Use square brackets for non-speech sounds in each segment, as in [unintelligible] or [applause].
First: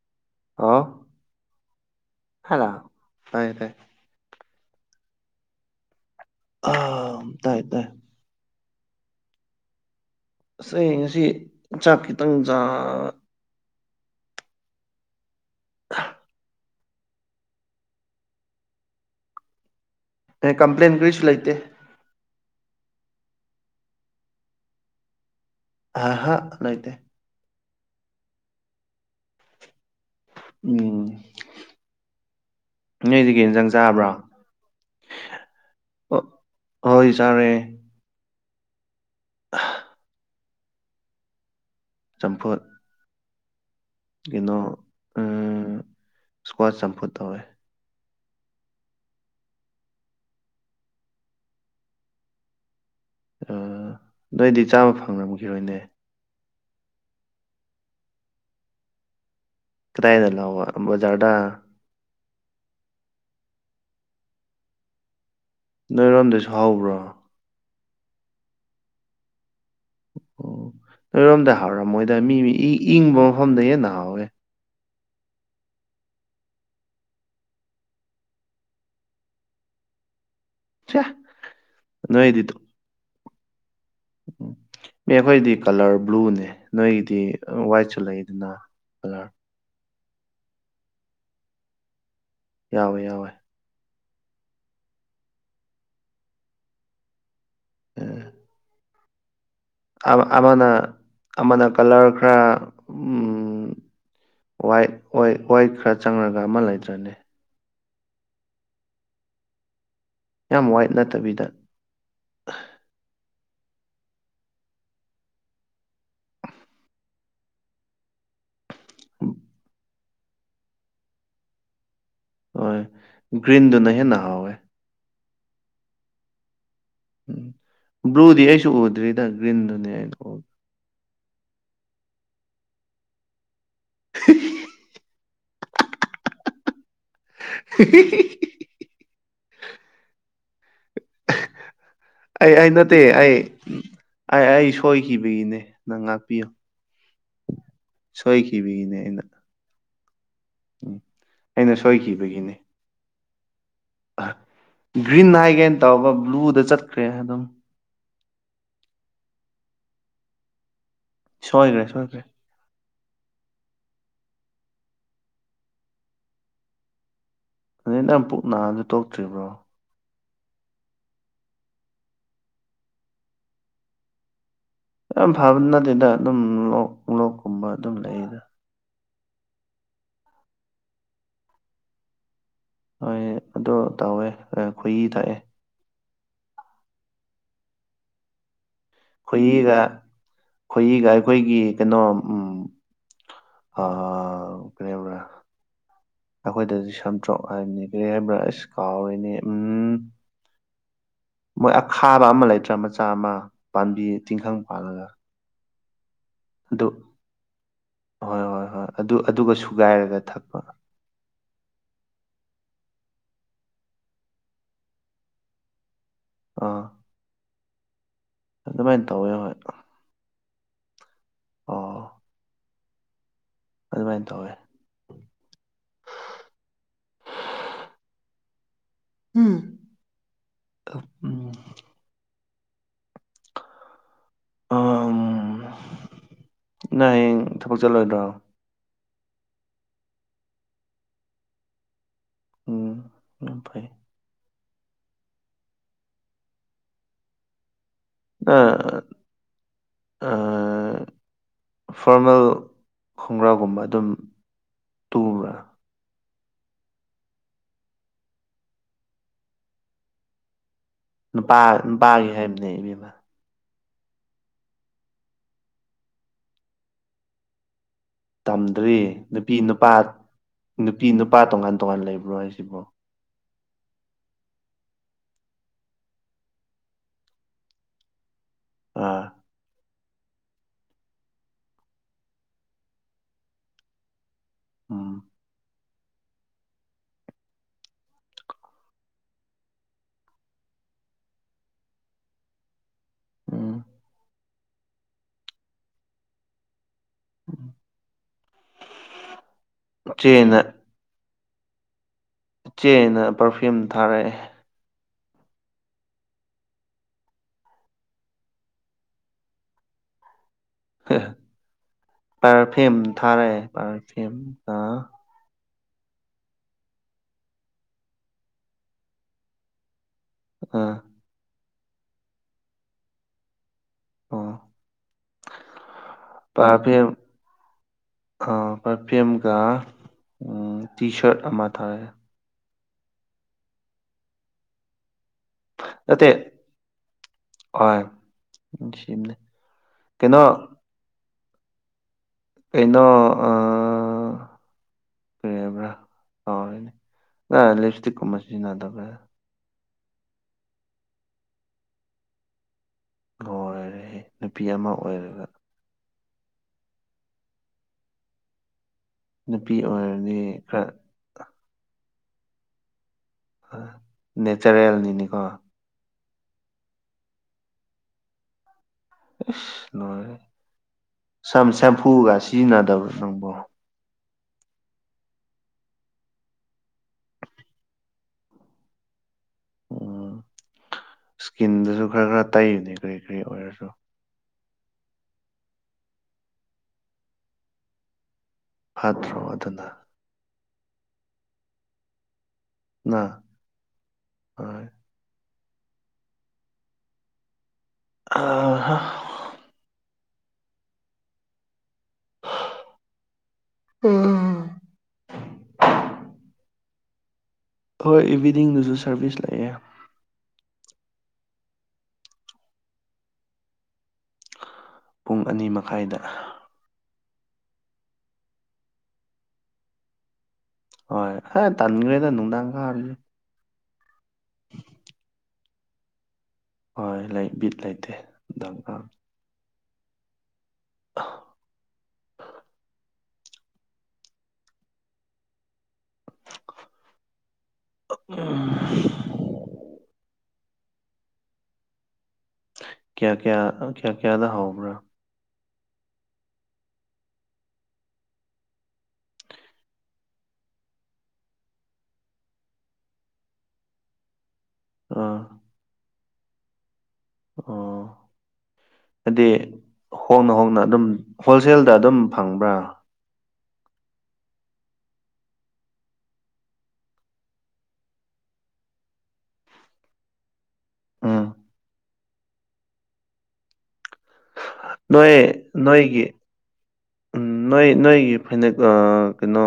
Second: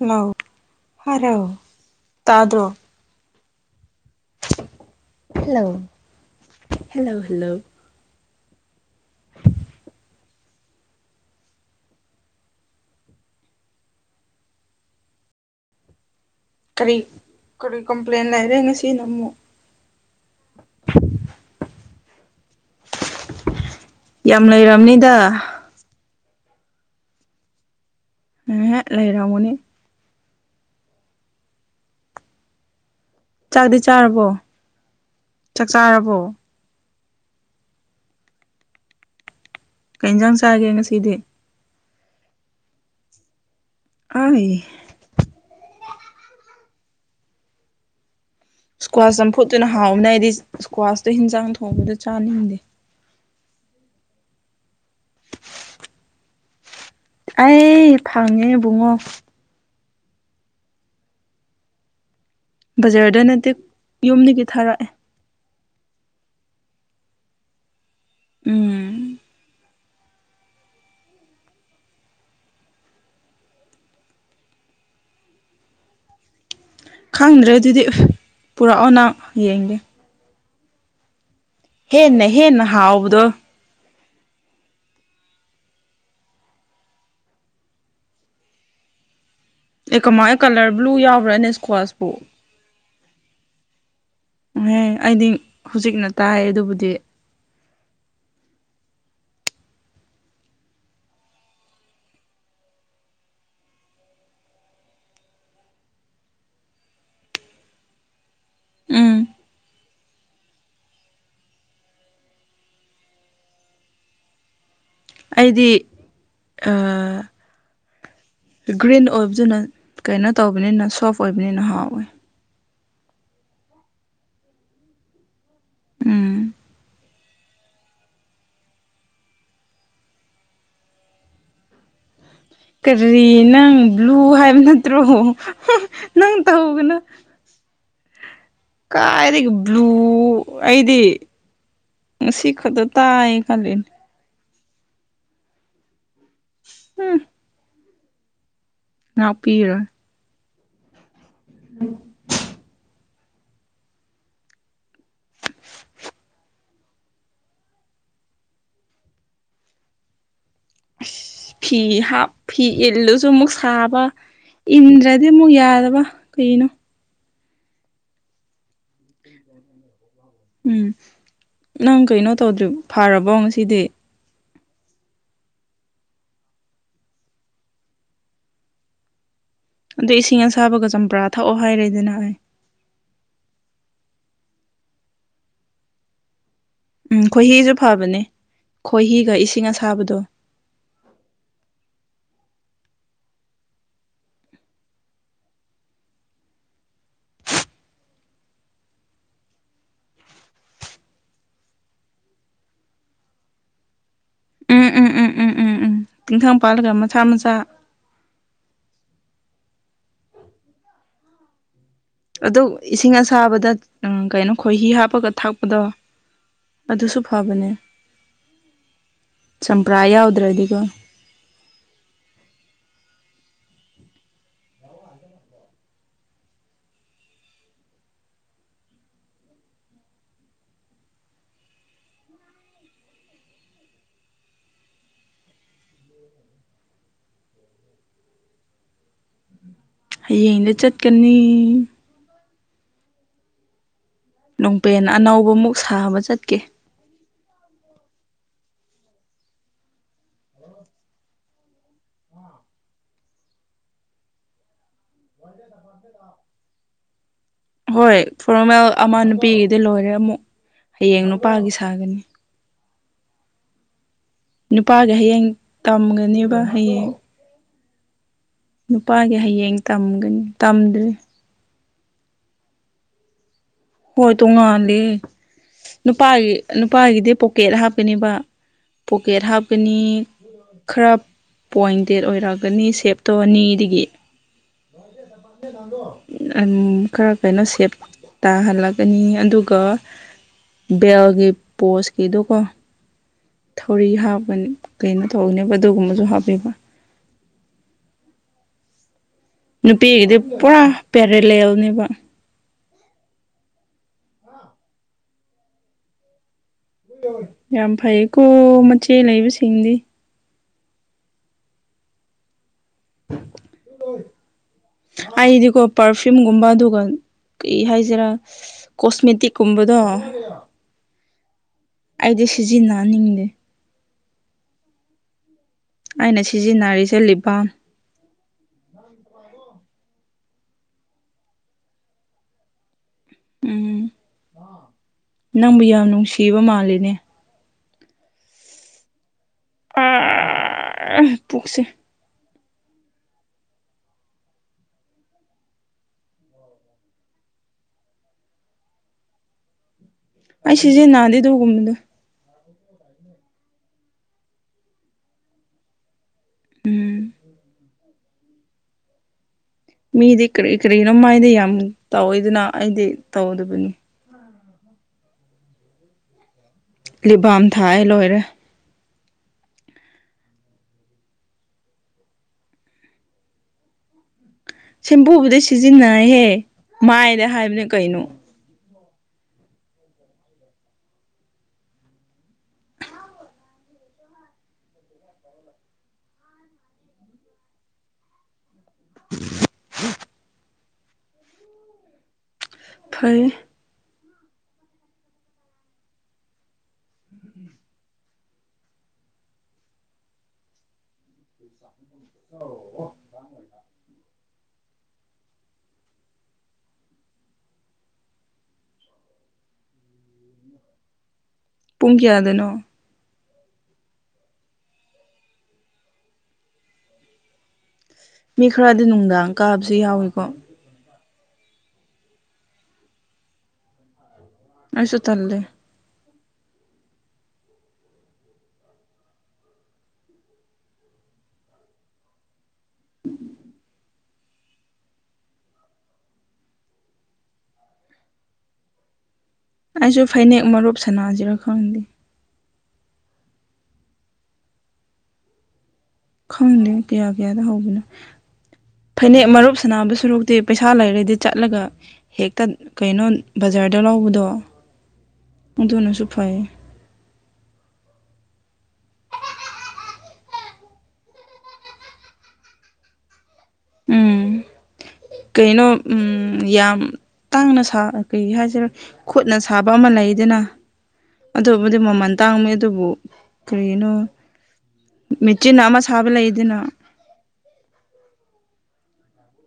ꯂꯧ ꯍꯥꯎ ꯍꯥꯜꯂꯣ ꯇꯥꯗ꯭ꯔꯣ ꯇꯥꯏꯌꯦ ꯇꯥꯏꯌꯦ ꯍꯜꯂꯣ ꯍꯜꯂꯣ ꯑꯝ ꯍꯜꯂꯣ ꯇꯥꯏ ꯇꯥꯏ ꯑꯁ ꯑꯩ ꯉꯁꯤ ꯆꯥꯛ ꯈꯤꯇꯪ ꯆꯥ [inaudible] ꯀꯔꯤ ꯀꯔꯤ ꯀꯝꯄ꯭ꯂꯦꯟ ꯂꯩꯔꯦ ꯉꯁꯤꯅ ꯑꯃꯨꯛ ꯑꯩ ꯀꯝꯄ꯭ꯂꯦꯟ ꯀꯔꯤꯁꯨ ꯂꯩꯇꯦ ꯌꯥꯝ ꯂꯩꯔꯝꯅꯤꯗ ꯑꯍꯥꯥ ꯂꯩꯇꯦ ꯎꯝꯍꯨꯝ ꯂꯩꯔꯝꯒꯅꯤ ꯎꯝ ꯅꯣꯏꯗꯤ ꯀꯩ ꯏꯟꯖꯥꯡ ꯆꯥꯛꯇꯤ ꯆꯥꯕ꯭ꯔꯣ ꯆꯥꯔꯕꯣ ꯆꯥꯛ ꯆꯥꯔꯕꯣ ꯑꯣ ꯍꯣꯏ ꯆꯥꯔꯦ ꯑ ꯀꯩ ꯏꯟꯖꯥꯡ ꯆꯥꯒꯦ ꯉꯁꯤꯗꯤ ꯆꯝꯐꯨꯠ ꯀꯩꯅꯣ ꯑꯩ ꯎꯝ ꯏꯁꯀ꯭ꯋꯥꯆ ꯆꯝꯐꯨꯠ ꯇꯧꯋꯦ ꯏꯁ꯭ꯀ꯭ꯋꯥꯁ ꯆꯝꯐꯨꯠꯇꯨꯅ ꯍꯥꯎꯕꯅꯦ ꯑꯩꯗꯤ ꯏꯁꯀ꯭ꯋꯥꯁꯇꯣ ꯍꯤꯟꯖꯥꯡ ꯊꯣꯡꯕꯗꯣ ꯆꯥꯅꯤꯡꯗꯦ ꯑ ꯅꯣꯏꯗꯤ ꯆꯥꯕ ꯐꯪꯂꯝꯈꯤꯔꯣꯏꯅꯦ ꯑꯩ ꯐꯪꯉꯦ ꯕꯨꯡꯉꯣ ꯀꯗꯥꯏꯗ ꯂꯧꯕ ꯕꯖꯥꯔꯗ ꯕꯖꯥꯔꯗ ꯅꯠꯇꯦ ꯌꯨꯝꯗꯒꯤ ꯊꯥꯔꯛꯑꯦ ꯅꯣꯏꯔꯣꯝꯗꯁꯨ ꯍꯧꯕ꯭ꯔꯣ ꯑꯣ ꯎꯝ [inaudible] ꯅꯣꯏꯔꯣꯝꯗ ꯍꯥꯎꯔꯝꯃꯣꯏꯗ ꯃꯤ ꯏ ꯏꯪꯕ ꯃꯐꯝꯗ ꯍꯦꯟꯅ ꯍꯥꯎꯋꯦ ꯈꯪꯗ꯭ꯔꯦ ꯑꯗꯨꯗꯤ ꯄꯨꯔꯛꯑꯣ ꯅꯪ ꯌꯦꯡꯒꯦ ꯆꯥ ꯍꯦꯟꯅ ꯍꯦꯟꯅ ꯍꯥꯎꯕꯗꯣ ꯃꯤ ꯑꯩꯈꯣꯏꯗꯤ ꯀꯂꯔ ꯕ꯭ꯂꯨꯅꯦ ꯅꯣꯏꯒꯤꯗꯤ ꯋꯥꯏꯠꯁꯨ ꯂꯩꯗꯅ [unintelligible] ꯑꯦ ꯀꯃꯥꯏ ꯀꯂꯔ ꯕ꯭ꯂꯨ ꯌꯥꯎꯕ꯭ꯔꯥꯅꯦ ꯁꯀ꯭ꯋꯥꯁꯄꯨ ꯌꯥꯎꯋꯦ ꯌꯥꯎꯋꯦ [unintelligible] ꯑꯩꯗꯤ ꯍꯧꯖꯤꯛꯅ ꯇꯥꯏ ꯑꯗꯨꯕꯨꯗꯤ ꯎꯝ ꯑꯃ ꯑꯃꯅ ꯑꯃꯅ ꯀꯂꯔ ꯈꯔ ꯎꯝ ꯋꯥꯏꯠ ꯑꯣꯏ ꯋꯥꯏꯠ ꯈꯔ ꯆꯪꯔꯒ ꯑꯃ ꯂꯩꯇ꯭ꯔꯅꯦ ꯎꯝ ꯌꯥꯝ ꯋꯥꯏꯠ ꯅꯠꯇꯕꯤꯗ ꯑꯩꯗꯤ ꯑꯥ ꯒ꯭ꯔꯤꯟ ꯑꯣꯏꯕꯗꯨꯅ ꯀꯩꯅꯣ ꯇꯧꯕꯅꯤꯅ ꯁꯣꯐ ꯑꯣꯏꯕꯅꯤꯅ ꯍꯥꯎꯋꯦ ꯍꯣꯏ ꯒ꯭ꯔꯤꯟꯗꯨꯅ ꯍꯦꯟꯅ ꯍꯥꯎꯋꯦ ꯎꯝ ꯎꯝ ꯕ꯭ꯂꯨꯗꯤ ꯑꯩꯁꯨ ꯎꯗ꯭ꯔꯤꯗ ꯒ꯭ꯔꯤꯟꯗꯨꯅꯤ ꯑꯩꯅ ꯎꯕ ꯀꯔꯤ ꯅꯪ ꯕ꯭ꯂꯨ ꯍꯥꯏꯕ ꯅꯠꯇ꯭ꯔꯣ ꯅꯪ [unintelligible] ꯇꯧꯒꯅꯣ [unintelligible] ꯀꯥꯏꯗꯒꯤ ꯕ꯭ꯂꯨ ꯑꯩꯗꯤ ꯉꯁꯤ ꯑꯩ ꯑꯩ ꯈꯛꯇ ꯅꯠꯇꯦ ꯇꯥꯏ ꯑꯩ ꯈꯜꯂꯤ ꯑꯩ ꯑꯩ ꯁꯣꯏꯈꯤꯕꯒꯤꯅꯦ ꯅꯪ ꯉꯥꯛꯄꯤꯌꯨ ꯎꯝ ꯁꯣꯏꯈꯤꯕꯒꯤꯅꯦ ꯑꯩꯅ ꯉꯥꯛꯄꯤꯔꯣꯏ ꯎꯝ ꯑꯩꯅ ꯁꯣꯏꯈꯤꯕꯒꯤꯅꯦ ꯑꯥ ꯒ꯭ꯔꯤꯟ ꯍꯥꯏꯒꯦꯅ ꯇꯧꯕ ꯕ꯭ꯂꯨꯗ ꯆꯠꯈ꯭ꯔꯦ ꯑꯗꯨꯝ ꯑꯁ ꯐꯤ ꯁꯣꯏꯈ꯭ꯔꯦ ꯁꯣꯏꯈ꯭ꯔꯦ ꯍꯥꯞ ꯐꯤ ꯏꯜꯂꯨꯁꯨ ꯃꯨꯛ ꯁꯥꯕ ꯏꯟꯗ꯭ꯔꯗꯤ ꯃꯨꯛ ꯌꯥꯗꯕ ꯀꯩꯅꯣ [unintelligible] ꯅꯪ ꯄꯨꯛ ꯅꯥꯕꯗꯨ ꯇꯣꯛꯇ꯭ꯔꯤꯕ꯭ꯔꯣ ꯎꯝ ꯅꯪ ꯀꯩꯅꯣ ꯇꯧꯗ꯭ꯔꯤ ꯐꯥꯔꯕꯣ ꯉꯁꯤꯗꯤ ꯌꯥꯝ ꯐꯕ ꯅꯠꯇꯦꯗ ꯑꯗꯨꯝ ꯂꯣꯛ ꯂꯣꯛꯀꯨꯝꯕ ꯑꯗꯨꯝ ꯂꯩꯌꯦꯗꯥ ꯑꯗꯣ ꯏꯁꯤꯡ ꯑꯁꯥꯕꯒ ꯆꯝꯄ꯭ꯔꯥ ꯊꯛꯑꯣ ꯍꯥꯏꯔꯦꯗꯅ ꯑꯩ ꯍꯣꯏ ꯑꯗꯣ ꯇꯧꯋꯦ ꯑ ꯈꯣꯏꯍꯤ ꯊꯛꯑꯦ ꯎꯝ ꯈꯣꯏꯍꯤꯁꯨ ꯐꯕꯅꯦ ꯏꯁꯤꯡ ꯈꯣꯏꯍꯤꯒ ꯑꯁꯥꯕꯗꯣ ꯈꯣꯏꯍꯤꯒ ꯑꯩꯈꯣꯏꯒꯤ ꯀꯩꯅꯣ ꯎꯝ ꯑ [unintelligible] [inaudible] ꯑꯈꯣꯏꯗꯗꯤ ꯁꯝꯇ꯭ꯔꯣꯛ ꯍꯥꯏꯕꯅꯤ ꯀꯔꯤ ꯍꯥꯏꯕ꯭ꯔꯥ ꯑꯁ ꯀꯥꯎꯔꯤꯅꯦ ꯎꯝ ꯃꯣꯏ ꯑꯈꯥꯕ ꯑꯃ ꯂꯩꯇ꯭ꯔꯥ ꯃꯆꯥ ꯑꯃ ꯄꯥꯟꯕꯤ ꯇꯤꯡꯈꯪ ꯎꯝ ꯄꯥꯜꯂꯒ ꯎꯝ ꯎꯝ ꯎꯝ ꯎꯝ ꯎꯝ ꯇꯤꯡꯈꯪ ꯑꯗꯨ ꯄꯥꯜꯂꯒ ꯃꯆꯥ ꯃꯆꯥ ꯍꯣꯏ ꯍꯣꯏ ꯍꯣꯏ ꯑꯗꯨ ꯑꯗꯨꯒ ꯁꯨꯒꯥꯏꯔꯒ ꯊꯛꯄ ꯑꯗꯨ ꯏꯁꯤꯡ ꯑꯁꯥꯕꯗ ꯎꯝ ꯀꯩꯅꯣ ꯈꯣꯏꯍꯤ ꯍꯥꯞꯄꯒ ꯊꯥꯛꯄꯗꯣ ꯑꯥ ꯑꯗꯨꯁꯨ ꯐꯕꯅꯦ ꯑꯗꯨꯃꯥꯏꯅ ꯇꯧꯋꯦ ꯍꯣꯏ ꯆꯝꯄ꯭ꯔꯥ ꯌꯥꯎꯗ꯭ꯔꯗꯤꯒꯣ ꯑꯗꯨꯃꯥꯏꯟ ꯇꯧꯋꯦ ꯎꯝ [inaudible] ꯑꯥꯝ ꯅꯪ ꯍꯌꯦꯡ ꯊꯕꯛ ꯆꯠꯂꯣꯏꯗ꯭ꯔꯣ ꯍꯌꯦꯡꯗꯤ ꯆꯠꯀꯅꯤ ꯎꯝ ꯌꯥꯝ ꯐꯩ ꯅꯨꯡꯄꯦꯟ ꯑꯅꯧꯕꯃꯨꯛ ꯁꯥꯕ ꯆꯠꯀꯦ ꯑ ꯑ ꯑ ꯐꯣꯔꯃꯦꯜ ꯈꯣꯡꯒ꯭ꯔꯥꯎꯒꯨꯝꯕ ꯑꯗꯨꯝ ꯇꯨꯕ꯭ꯔꯥ [inaudible] ꯍꯣꯏ ꯐꯣꯔꯃꯦꯜ ꯑꯃ ꯅꯨꯄꯤꯒꯤꯗꯤ ꯂꯣꯏꯔꯦ ꯑꯃꯨꯛ ꯍꯌꯦꯡ ꯅꯨꯄꯥꯒꯤ ꯁꯥꯒꯅꯤ [unintelligible] ꯍꯥꯏꯝꯅꯦ ꯏꯕꯦꯝꯃ ꯅꯨꯄꯥꯒꯤ ꯍꯌꯦꯡ ꯇꯝꯒꯅꯦꯕ ꯍꯌꯦꯡ ꯇꯝꯗ꯭ꯔꯤ ꯅꯨꯄꯥꯒꯤ ꯅꯨꯄꯤ ꯍꯌꯦꯡ ꯅꯨꯄꯥ ꯇꯝꯒꯅꯤ ꯅꯨꯄꯤ ꯇꯝꯗ꯭ꯔꯤ ꯅꯨꯄꯥ ꯇꯣꯉꯥꯟ ꯇꯣꯉꯥꯟ ꯂꯩꯕ꯭ꯔꯣ ꯍꯥꯏꯖꯤꯕꯣ ꯍꯣꯏ ꯇꯣꯉꯥꯜꯂꯦ ꯅꯨꯄꯥꯒꯤ ꯅꯨꯄꯥꯒꯤꯗꯤ ꯄꯣꯀꯦꯠ ꯍꯥꯞꯀꯅꯦꯕ ꯑꯥ ꯄꯣꯀꯦꯠ ꯍꯥꯞꯀꯅꯤ ꯈꯔ ꯄꯣꯏꯟꯇꯦꯠ ꯑꯣꯏꯔꯛꯒꯅꯤ ꯁꯦꯞꯇꯣ ꯑꯅꯤꯗꯒꯤ ꯎꯝ ꯑꯟ ꯈꯔ ꯀꯩꯅꯣ ꯁꯦꯞ ꯇꯥꯍꯜꯂꯛꯀꯅꯤ ꯑꯗꯨꯒ ꯕꯦꯜꯒꯤ ꯄꯣꯁꯀꯤꯗꯣꯀꯣ ꯎꯝ ꯊꯧꯔꯤ ꯍꯥꯞꯀꯅꯤ ꯀꯩꯅꯣ ꯇꯧꯅꯦꯕ ꯑꯗꯨꯒꯨꯝꯕꯗꯨ ꯍꯥꯞꯄꯦꯕ ꯅꯨꯄꯤꯒꯤꯗꯤ ꯏꯆꯦꯅ ꯄꯨꯔꯥ ꯄꯦꯔꯦꯂꯦꯜꯅꯦꯕ ꯆꯦꯅ ꯄꯔꯐ꯭ꯌꯨꯝ ꯊꯥꯔꯑꯦ ꯌꯥꯝ ꯐꯩꯀꯣ ꯃꯆꯦ ꯂꯩꯕꯁꯤꯡꯗꯤ [unintelligible] ꯄꯥꯔꯐꯤꯝ ꯊꯥꯔꯛꯑꯦ ꯄꯥꯔꯐꯤꯝ ꯑ ꯑꯩꯗꯤꯀꯣ ꯄꯥꯔꯐ꯭ꯌꯨꯝꯒꯨꯝꯕ ꯑꯗꯨꯒ ꯀꯩ ꯍꯥꯏꯖꯤꯔ ꯀꯣꯁꯃꯦꯇꯤꯛ ꯀꯨꯝꯕꯗꯣ ꯑ ꯑꯩꯗꯤ ꯁꯤꯖꯤꯟꯅꯍꯟꯅꯤꯡꯗꯦ ꯑꯣ ꯑꯩꯅ ꯁꯤꯖꯤꯟꯅꯔꯤꯁꯦ ꯂꯤꯞ ꯕꯥꯝ ꯑ ꯄꯔꯐꯤꯝꯒ ꯎꯝ ꯇꯤ ꯁꯔꯠ ꯑꯃ ꯊꯥꯔꯛꯑꯦ ꯎꯝ ꯅꯪꯕꯨ ꯌꯥꯝ ꯅꯨꯡꯁꯤꯕ ꯃꯥꯜꯂꯤꯅꯦ ꯍꫭꯏ ꯅꯨꯡꯁꯤꯝꯅꯦ ꯀꯩꯅꯣ [unintelligible] ꯄꯨꯛꯁꯦ ꯀꯩꯅꫭ ꯑ [unintelligible] ꯀꯩ ꯍꯥꯏꯕ꯭ꯔ ꯀꯥꯎꯔꯦꯅꯦ ꯅꯪ ꯂꯤꯞꯁꯇꯤꯛꯀꯨꯝꯕ ꯁꯤꯖꯤꯟꯅꯗꯕ꯭ꯔ ꯑꯩ ꯁꯤꯖꯤꯟꯅꯗꯦ ꯑꯗꯨꯒꯨꯝꯕꯗꯣ [inaudible] ꯂꯣꯏꯔꯦꯍꯦ ꯅꯨꯄꯤ ꯑꯃ ꯑꯣꯏꯔꯒ ꯅꯨꯄꯤ ꯑꯣꯏꯔꯗꯤ ꯃꯤꯗꯤ ꯀ꯭ꯔꯤ ꯈꯔ ꯀ꯭ꯔꯤꯅꯣ ꯃꯥꯏꯗ ꯌꯥꯝ ꯇꯧꯋꯤꯗꯅ ꯑꯩꯗꯤ ꯇꯧꯗꯕꯅꯤ ꯅꯦꯆꯔꯦꯜꯅꯤꯅꯤꯀꯣ ꯂꯤꯞ ꯕꯥꯝ ꯊꯥꯏ ꯂꯣꯏꯔꯦ ꯏꯁ ꯂꯣꯏꯔꯦ ꯁꯝ ꯁꯦꯝꯐꯨꯒ ꯁꯤꯖꯤꯟꯅꯗꯕ꯭ꯔꯣ ꯅꯪꯕꯣ ꯁꯦꯝꯄꯨꯕꯨꯨꯗꯤ ꯁꯤꯖꯤꯟꯅꯩꯍꯦ ꯃꯥꯏꯗ ꯍꯥꯏꯕꯅꯦ ꯀꯩꯅꯣ ꯎꯝ ꯁ꯭ꯀꯤꯟꯗꯨꯁꯨ ꯈꯔ ꯈꯔ ꯇꯩꯕꯅꯦ ꯀꯔꯤ ꯀꯔꯤ ꯑꯣꯏꯔꯁꯨ [inaudible] [inaudible] ꯐꯠꯇ꯭ꯔꯣ ꯑꯗꯨꯅ ꯐꯩ [unintelligible] ꯍꯣꯏ ꯑꯥ ꯍꯥ ꯑꯧ ꯎꯝ ꯍꯣꯏ ꯏꯚꯤꯅꯤꯡꯗꯁꯨ ꯁꯥꯔꯚꯤꯁ ꯂꯩꯑꯦ ꯄꯨꯡ ꯀꯌꯥꯗꯅꯣ ꯄꯨꯡ ꯑꯅꯤ ꯃꯈꯥꯏꯗ ꯃꯤ ꯈꯔꯗꯤ ꯅꯨꯡꯗꯥꯡ ꯀꯥꯕꯁꯨ ꯌꯥꯎꯏꯀꯣ ꯍꯣꯏ ꯑꯦ ꯇꯥꯟꯒ꯭ꯔꯦꯗ ꯅꯨꯡꯗꯥꯡ ꯀꯕꯗꯤ ꯑꯩꯁꯨ ꯇꯜꯂꯦ ꯍꯣꯏ ꯂꯩ ꯕꯤꯠ ꯂꯩꯇꯦ [inaudible] ꯎꯝ [unintelligible] ꯑꯩꯁꯨ ꯐꯅꯦꯛ ꯃꯔꯨꯞ ꯁꯥꯟꯅꯁꯤꯔꯥ ꯈꯪꯗꯦ ꯀꯌꯥ ꯀꯌꯥ ꯀꯌꯥ ꯀꯌꯥꯗ ꯍꯧꯕ꯭ꯔꯥ ꯈꯪꯗꯦ ꯀꯌꯥ ꯀꯌꯥꯗ ꯍꯧꯕꯅꯣ ꯐꯅꯦꯛ ꯃꯔꯨꯞ ꯁꯅꯥꯕ ꯁꯨꯔꯣꯛꯇꯤ ꯄꯩꯁꯥ ꯂꯩꯔꯗꯤ ꯆꯠꯂꯒ ꯍꯦꯛꯇ ꯀꯩꯅꯣ ꯕꯖꯥꯔꯗ ꯂꯧꯕꯗꯣ ꯑꯝ ꯑꯗꯨꯅꯁꯨ ꯐꯩꯌꯦ ꯑꯣ ꯍꯥꯏꯗꯤ ꯍꯣꯡꯅ ꯍꯣꯡꯅ ꯑꯗꯨꯝ ꯍꯣꯜꯁꯦꯜꯗ ꯑꯗꯨꯝ ꯐꯪꯕ꯭ꯔꯥ ꯎꯝ ꯀꯩꯅꯣ ꯎꯝ ꯌꯥꯝ ꯇꯥꯡꯅ ꯁꯥ ꯀꯩ ꯍꯥꯏꯁꯤꯔꯥ ꯈꯨꯠꯅ ꯁꯥꯕ ꯑꯃ ꯂꯩꯗꯅ ꯎꯝ ꯑꯗꯨꯕꯨꯗꯤ ꯃꯃꯜ ꯇꯥꯡꯕꯅꯦ ꯑꯗꯨꯕꯨ ꯀꯔꯤꯒꯤꯅꯣ ꯅꯣꯏ ꯃꯦꯆꯤꯟ ꯑꯃ ꯅꯣꯏꯒꯤ ꯁꯥꯕ ꯂꯩꯗꯅ ꯅꯣꯏ ꯅꯣꯏꯒꯤ ꯐꯅꯦꯛ ꯀꯩꯅꯣ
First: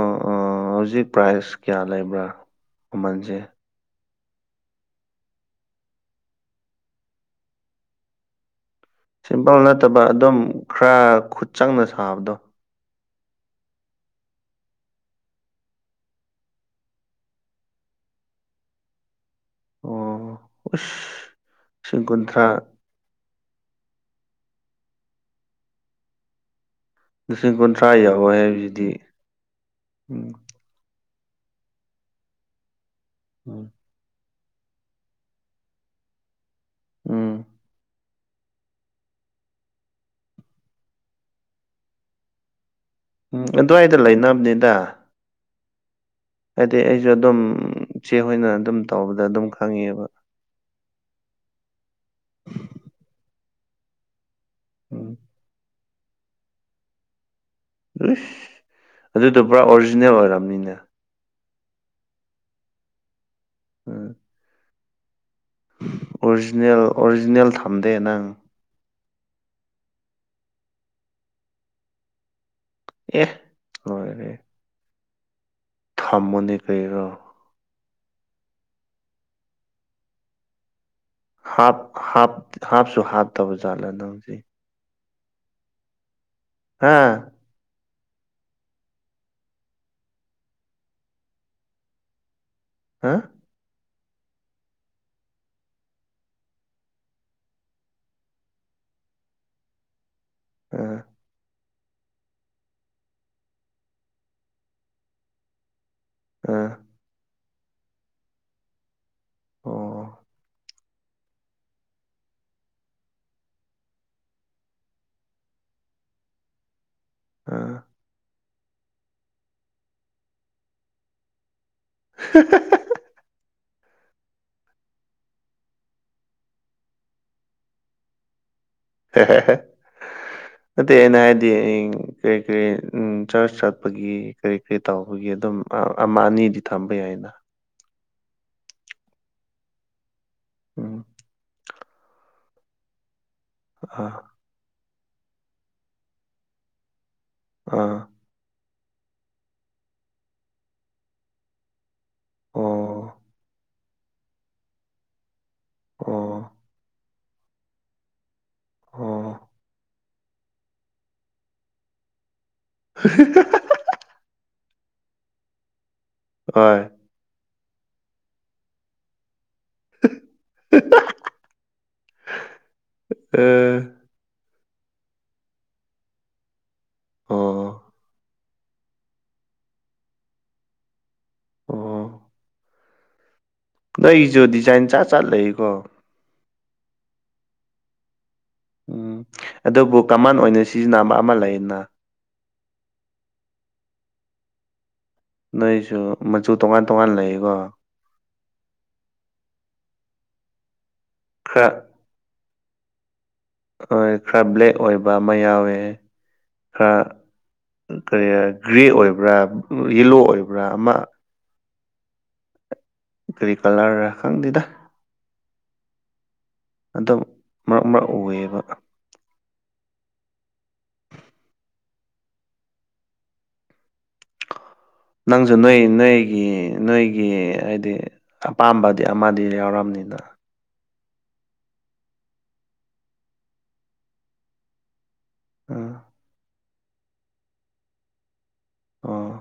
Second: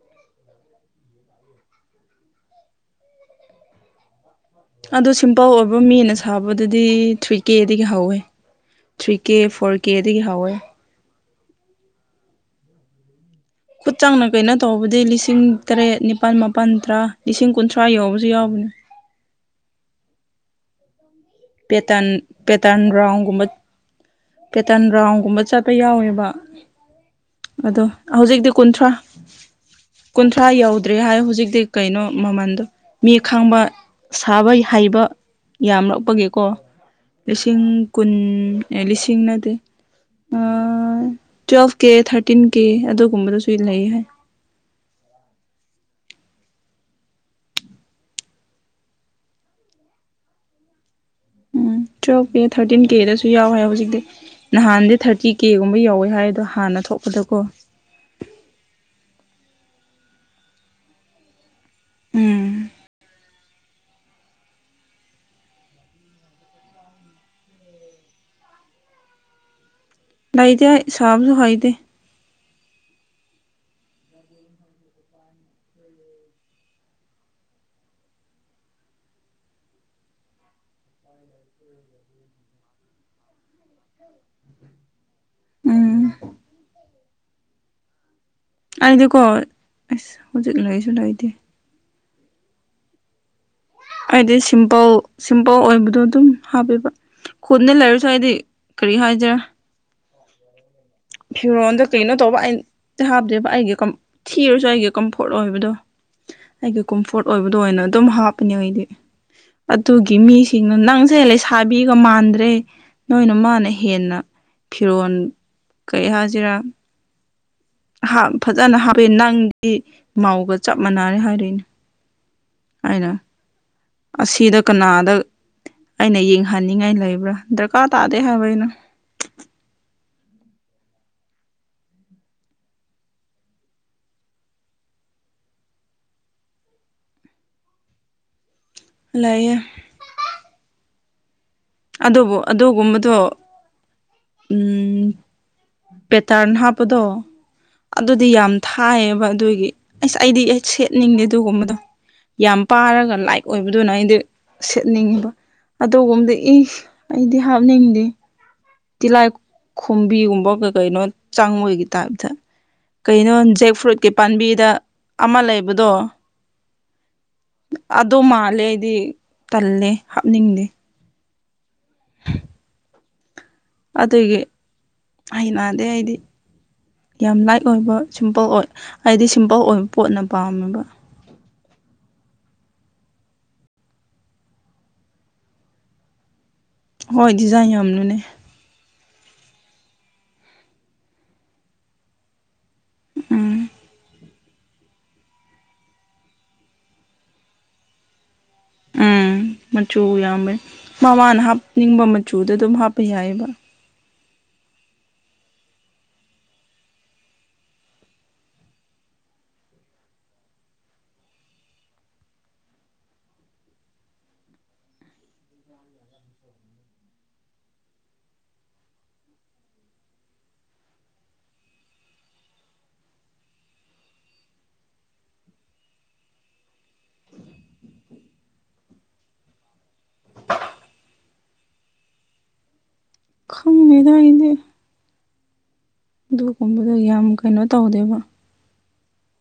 ꯍꯧꯖꯤꯛ ꯄ꯭ꯔꯥꯏꯖ ꯀꯌꯥ ꯂꯩꯕ꯭ꯔꯥ ꯃꯃꯟꯁꯦ ꯑꯗꯣ ꯁꯤꯝꯄꯜ ꯑꯣꯏꯕ ꯃꯤꯅ ꯁꯥꯕꯗꯨꯗꯤ ꯊ꯭ꯔꯤ ꯀꯦꯗꯒꯤ ꯍꯧꯋꯦ ꯊ꯭ꯔꯤ ꯀꯦ ꯁꯤꯝꯄꯜ ꯐꯣꯔ ꯅꯠꯇꯕ ꯀꯦꯗꯒꯤ ꯑꯗꯨꯝ ꯍꯧꯋꯦ ꯈꯔ ꯈꯨꯠ ꯆꯪꯅ ꯁꯥꯕꯗꯣ ꯈꯨꯠ ꯆꯥꯡꯅ ꯀꯩꯅꯣ ꯇꯧꯕꯗꯤ ꯂꯤꯁꯤꯡ ꯇꯔꯦꯠ ꯅꯤꯄꯥꯜ ꯃꯥꯄꯜ ꯇꯔꯥ ꯂꯤꯁꯤꯡ ꯀꯨꯟꯊ꯭ꯔꯥ ꯌꯧꯕꯁꯨ ꯌꯥꯎꯕꯅꯦ ꯑꯣ ꯂꯤꯁꯤꯡ ꯄꯦꯇꯥꯔꯟ ꯀꯨꯟꯊ꯭ꯔꯥ ꯄꯦꯇꯥꯔꯟ ꯔꯥꯎꯟꯒꯨꯝꯕ ꯄꯦꯇꯥꯔꯟ ꯔꯥꯎꯟꯒꯨꯝꯕ ꯆꯠꯄ ꯌꯥꯎꯋꯦꯕ ꯂꯤꯁꯤꯡ ꯑꯗꯣ ꯀꯨꯟꯊ꯭ꯔꯥ ꯌꯧꯋꯦ ꯍꯧꯖꯤꯛꯇꯤ ꯀꯨꯟꯊ꯭ꯔꯥ ꯍꯥꯏꯕꯁꯤꯗꯤ ꯎꯝ ꯀꯨꯟꯊ꯭ꯔꯥ ꯌꯧ ꯇ꯭ꯔꯦ ꯍꯥꯏ ꯍꯧꯖꯤꯛꯇꯤ ꯀꯩꯅꯣ ꯃꯃꯟꯗꯣ ꯃꯤ ꯈꯪꯕ ꯎꯝ ꯁꯥꯕ ꯍꯩꯕ ꯌꯥꯝꯂꯛꯄꯒꯤꯀꯣ ꯎꯝ ꯂꯤꯁꯤꯡ ꯀꯨꯟ ꯂꯤꯁꯤꯡ ꯅꯠꯇꯦ ꯇ꯭ꯋꯦꯜꯐ ꯀꯦ ꯊꯥꯔꯇꯤꯟ ꯀꯦ ꯑꯗꯨ ꯎꯝ ꯑꯗꯨꯋꯥꯏꯗ ꯂꯩꯅꯕꯅꯤꯗ ꯍꯥꯏꯗꯤ ꯑꯩꯁꯨ ꯑꯗꯨꯝ ꯏ ꯆꯦ ꯍꯣꯏꯅ ꯑꯗꯨꯝ ꯇꯧꯕꯗ ꯑꯗꯨꯝ ꯈꯪꯉꯦꯕ ꯎꯝ ꯇꯨꯋꯦꯜꯞ ꯀꯦ ꯊꯥꯔꯇꯤꯟ ꯀꯦꯗꯁꯨ ꯌꯥꯎꯋꯦ ꯍꯧꯖꯤꯛꯇꯤ ꯅꯍꯥꯟꯗꯤ ꯎꯝ ꯊꯥꯔꯇꯤ ꯀꯦꯒꯨꯝꯕ ꯌꯥꯎꯋꯦ ꯍꯥꯏ ꯑꯗꯣ ꯍꯥꯟꯅ ꯊꯣꯛꯄꯗꯀꯣ ꯏꯁ ꯑꯗꯨꯗꯣ ꯄꯨꯔꯥ ꯑꯣꯔꯤꯖꯤꯅꯦꯜ ꯑꯣꯏꯔꯝꯅꯤꯅꯦ ꯎꯝ ꯎꯝ ꯑꯣꯔꯤꯖꯤꯅꯦꯜ ꯑꯣꯔꯤꯖꯤꯅꯦꯜ ꯊꯝꯗꯦ ꯅꯪ ꯂꯩꯇꯦ ꯁꯥꯕꯁꯨꯨ ꯍꯩꯇꯦ ꯑꯦ ꯂꯣꯏꯔꯦꯍꯦ ꯊꯝꯃꯣꯅꯦ ꯀꯔꯤꯔ ꯍꯥꯞ ꯍꯥꯞꯁꯨ ꯍꯥꯞꯇꯕ ꯖꯥꯠꯂꯥ ꯅꯪꯖꯤ ꯎꯝ ꯍꯥꯥ ꯑꯩꯗꯤꯀꯣ ꯑꯁ ꯍꯧꯖꯤꯛ ꯂꯩꯁꯨ ꯂꯩꯇꯦ ꯍꯥ ꯑꯩꯗꯤ ꯁꯤꯝꯄꯜ ꯁꯤꯝꯄꯜ ꯑꯣꯏꯕꯗꯣ ꯑꯗꯨꯝ ꯍꯥꯞꯄꯦꯕ ꯈꯨꯗ ꯂꯩꯔꯁꯨ ꯍꯥꯏꯗꯤ ꯀꯔꯤ ꯍꯥꯏꯁꯤꯔꯥ ꯑꯥ ꯐꯤꯔꯣꯟꯜꯗ ꯀꯩꯅꯣ ꯇꯧꯕ ꯑꯩ ꯍꯥꯞꯇꯦꯕ ꯑꯩꯒꯤ ꯊꯤꯔꯁꯨ ꯑꯩꯒꯤ ꯀꯝꯐꯣꯔꯠ ꯑꯣꯏꯕꯗꯣ ꯑ ꯑꯩꯒꯤ ꯀꯝꯐꯣꯔꯠ ꯑꯣꯏꯕꯗꯣ ꯑꯣꯏꯅ ꯑꯗꯨꯝ ꯍꯥꯞꯄꯅꯦ ꯑꯩꯗꯤ ꯑꯗꯨꯒꯤ ꯑꯣ ꯃꯤꯁꯤꯡ ꯅꯪꯁꯦ ꯂꯩꯁꯥꯕꯤꯒ ꯃꯥꯟꯗ꯭ꯔꯦ ꯅꯣꯏ ꯅꯃꯥꯅ ꯍꯦꯟꯅ ꯐꯤꯔꯣꯜ ꯀꯔꯤ ꯍꯥꯏꯁꯤꯔꯥ ꯑꯥ ꯐꯖꯅ ꯍꯥꯞꯄꯦ ꯅꯪꯗꯤ ꯃꯧꯒ ꯆꯞ ꯃꯥꯟꯅꯔꯦ ꯍꯥꯏꯔꯛꯏꯅꯦ ꯑꯩꯅ ꯑꯁꯤꯗ ꯀꯅꯥꯗ ꯑꯩꯅ ꯌꯦꯡꯍꯟꯅꯤꯡꯉꯥꯏ ꯂꯩꯕ꯭ꯔꯥ ꯗꯥꯔꯀꯥꯔ ꯇꯥꯗꯦ ꯍꯥꯏꯕ ꯑꯩꯅ ꯍꯦ ꯍꯦ [unintelligible] ꯅꯠꯇꯦ ꯑꯩꯅ ꯍꯥꯏꯗꯤ ꯀꯔꯤ ꯀꯔꯤ ꯎꯝ ꯆꯥꯔꯆ ꯆꯠꯄꯒꯤ ꯀꯔꯤ ꯀꯔꯤ ꯇꯧꯕꯒꯤ ꯑꯗꯨꯝ ꯑꯃ ꯑꯅꯤꯗꯤ ꯊꯝꯕ ꯌꯥꯏꯅ ꯂꯩꯌꯦ ꯎꯝ ꯑꯗꯨꯕꯨ ꯑꯗꯨꯒꯨꯝꯕꯗꯣ ꯑꯥ ꯎꯝ ꯄꯦꯇꯥꯟ ꯍꯥꯞꯄꯗꯣ ꯑꯥ ꯑꯗꯨ ꯌꯥꯝ ꯊꯥꯏꯌꯦꯕ ꯑꯗꯨꯒꯤ ꯑꯁ ꯑꯩꯗꯤ ꯑꯩ ꯁꯦꯠꯅꯤꯡꯗꯦ ꯑꯗꯨꯒꯨꯝꯕꯗꯣ ꯌꯥꯝ ꯑꯣ ꯄꯥꯔꯒ ꯂꯥꯏꯠ ꯑꯣꯏꯕꯗꯨꯅ ꯑꯩꯗꯤ ꯁꯦꯠꯅꯤꯡꯉꯤꯕ ꯑꯗꯨꯒꯨꯝꯗꯣ ꯑꯣ ꯏ ꯑꯩꯗꯤ ꯍꯥꯞꯅꯤꯡꯗꯦ ꯇꯤꯂꯥꯏ ꯑꯣ ꯈꯣꯝꯕꯤꯒꯨꯝꯕ ꯀꯩ ꯀꯩꯅꯣ ꯆꯪꯕꯒꯤ ꯇꯥꯏꯞꯇ ꯀꯩꯅꯣ ꯖꯦꯛ ꯐ꯭ꯔꯨꯠꯀꯤ ꯄꯥꯝꯕꯤꯗ ꯑꯃ ꯂꯩꯕꯗꯣ ꯍꯣꯏ ꯑꯗꯣ ꯃꯥꯜꯂꯦ ꯑꯩꯗꯤ ꯇꯜꯂꯦ ꯍꯥꯞꯅꯤꯡꯗꯦ ꯑꯥ ꯑꯗꯨꯒꯤ ꯍꯩꯅꯗꯦ ꯑꯩꯗꯤ ꯌꯥꯝ ꯂꯥꯏꯠ ꯑꯣ ꯑꯣꯏꯕ ꯁꯤꯝꯄꯜ ꯑꯣꯏꯕ ꯍꯥꯏꯗꯤ ꯁꯤꯝꯄꯜ ꯑꯣꯏꯕ ꯄꯣꯠꯅ ꯄꯥꯝꯃꯦꯕ ꯑꯣ ꯂꯩꯁꯨ ꯗꯤꯖꯥꯏꯟ ꯖꯠ ꯖꯠ ꯂꯩꯀꯣ ꯍꯣꯏ ꯗꯤꯖꯥꯏꯟ ꯌꯥꯝꯕꯅꯦ ꯎꯝ ꯑꯗꯨꯕꯨ ꯀꯃꯥꯟ ꯑꯣꯏꯅ ꯁꯤꯖꯤꯟꯅꯕ ꯑꯃ ꯂꯩꯌꯦꯅ ꯎꯝ ꯅꯣꯏꯁꯨ ꯃꯆꯨ ꯇꯣꯉꯥꯟ ꯇꯣꯉꯥꯟ ꯂꯩꯀꯣ ꯎꯝ ꯃꯆꯨ ꯌꯥꯝꯃꯦ ꯃꯃꯥꯅ ꯈꯔ ꯍꯥꯞꯅꯤꯡꯕ ꯃꯆꯨꯗꯨ ꯑꯗꯨꯝ ꯍꯥꯞꯄ ꯌꯥꯏꯑꯦꯕ ꯍꯣꯏ ꯈꯔ ꯕ꯭ꯂꯦꯛ ꯑꯣꯏꯕ ꯑꯃ ꯌꯥꯎꯋꯦ ꯈꯔ ꯀꯔꯤ ꯒ꯭ꯔꯦ ꯑꯣꯏꯕ꯭ꯔꯥ ꯌꯦꯂꯣ ꯑꯣꯏꯕ꯭ꯔꯥ ꯑꯃ ꯀꯔꯤ ꯇꯔꯥꯂ ꯈꯪꯗꯦꯗ ꯑꯗꯨ ꯃꯔꯛ ꯃꯔꯛ ꯑꯣꯏꯌꯦꯕ ꯅꯪꯁꯨ ꯅꯣꯏ ꯅꯣꯏꯒꯤ ꯅꯣꯏꯒꯤ ꯍꯥꯏꯗꯤ ꯑꯄꯥꯝꯕꯗꯤ ꯑꯃꯗꯤ ꯌꯥꯎꯔꯝꯅꯤꯅ ꯈꯪꯗꯦꯗ ꯑꯩꯗꯤ ꯎꯝ ꯑꯗꯨꯒꯨꯝꯕꯗꯣ ꯌꯥꯝ ꯀꯩꯅꯣ ꯇꯧꯗꯦꯕ ꯑꯥ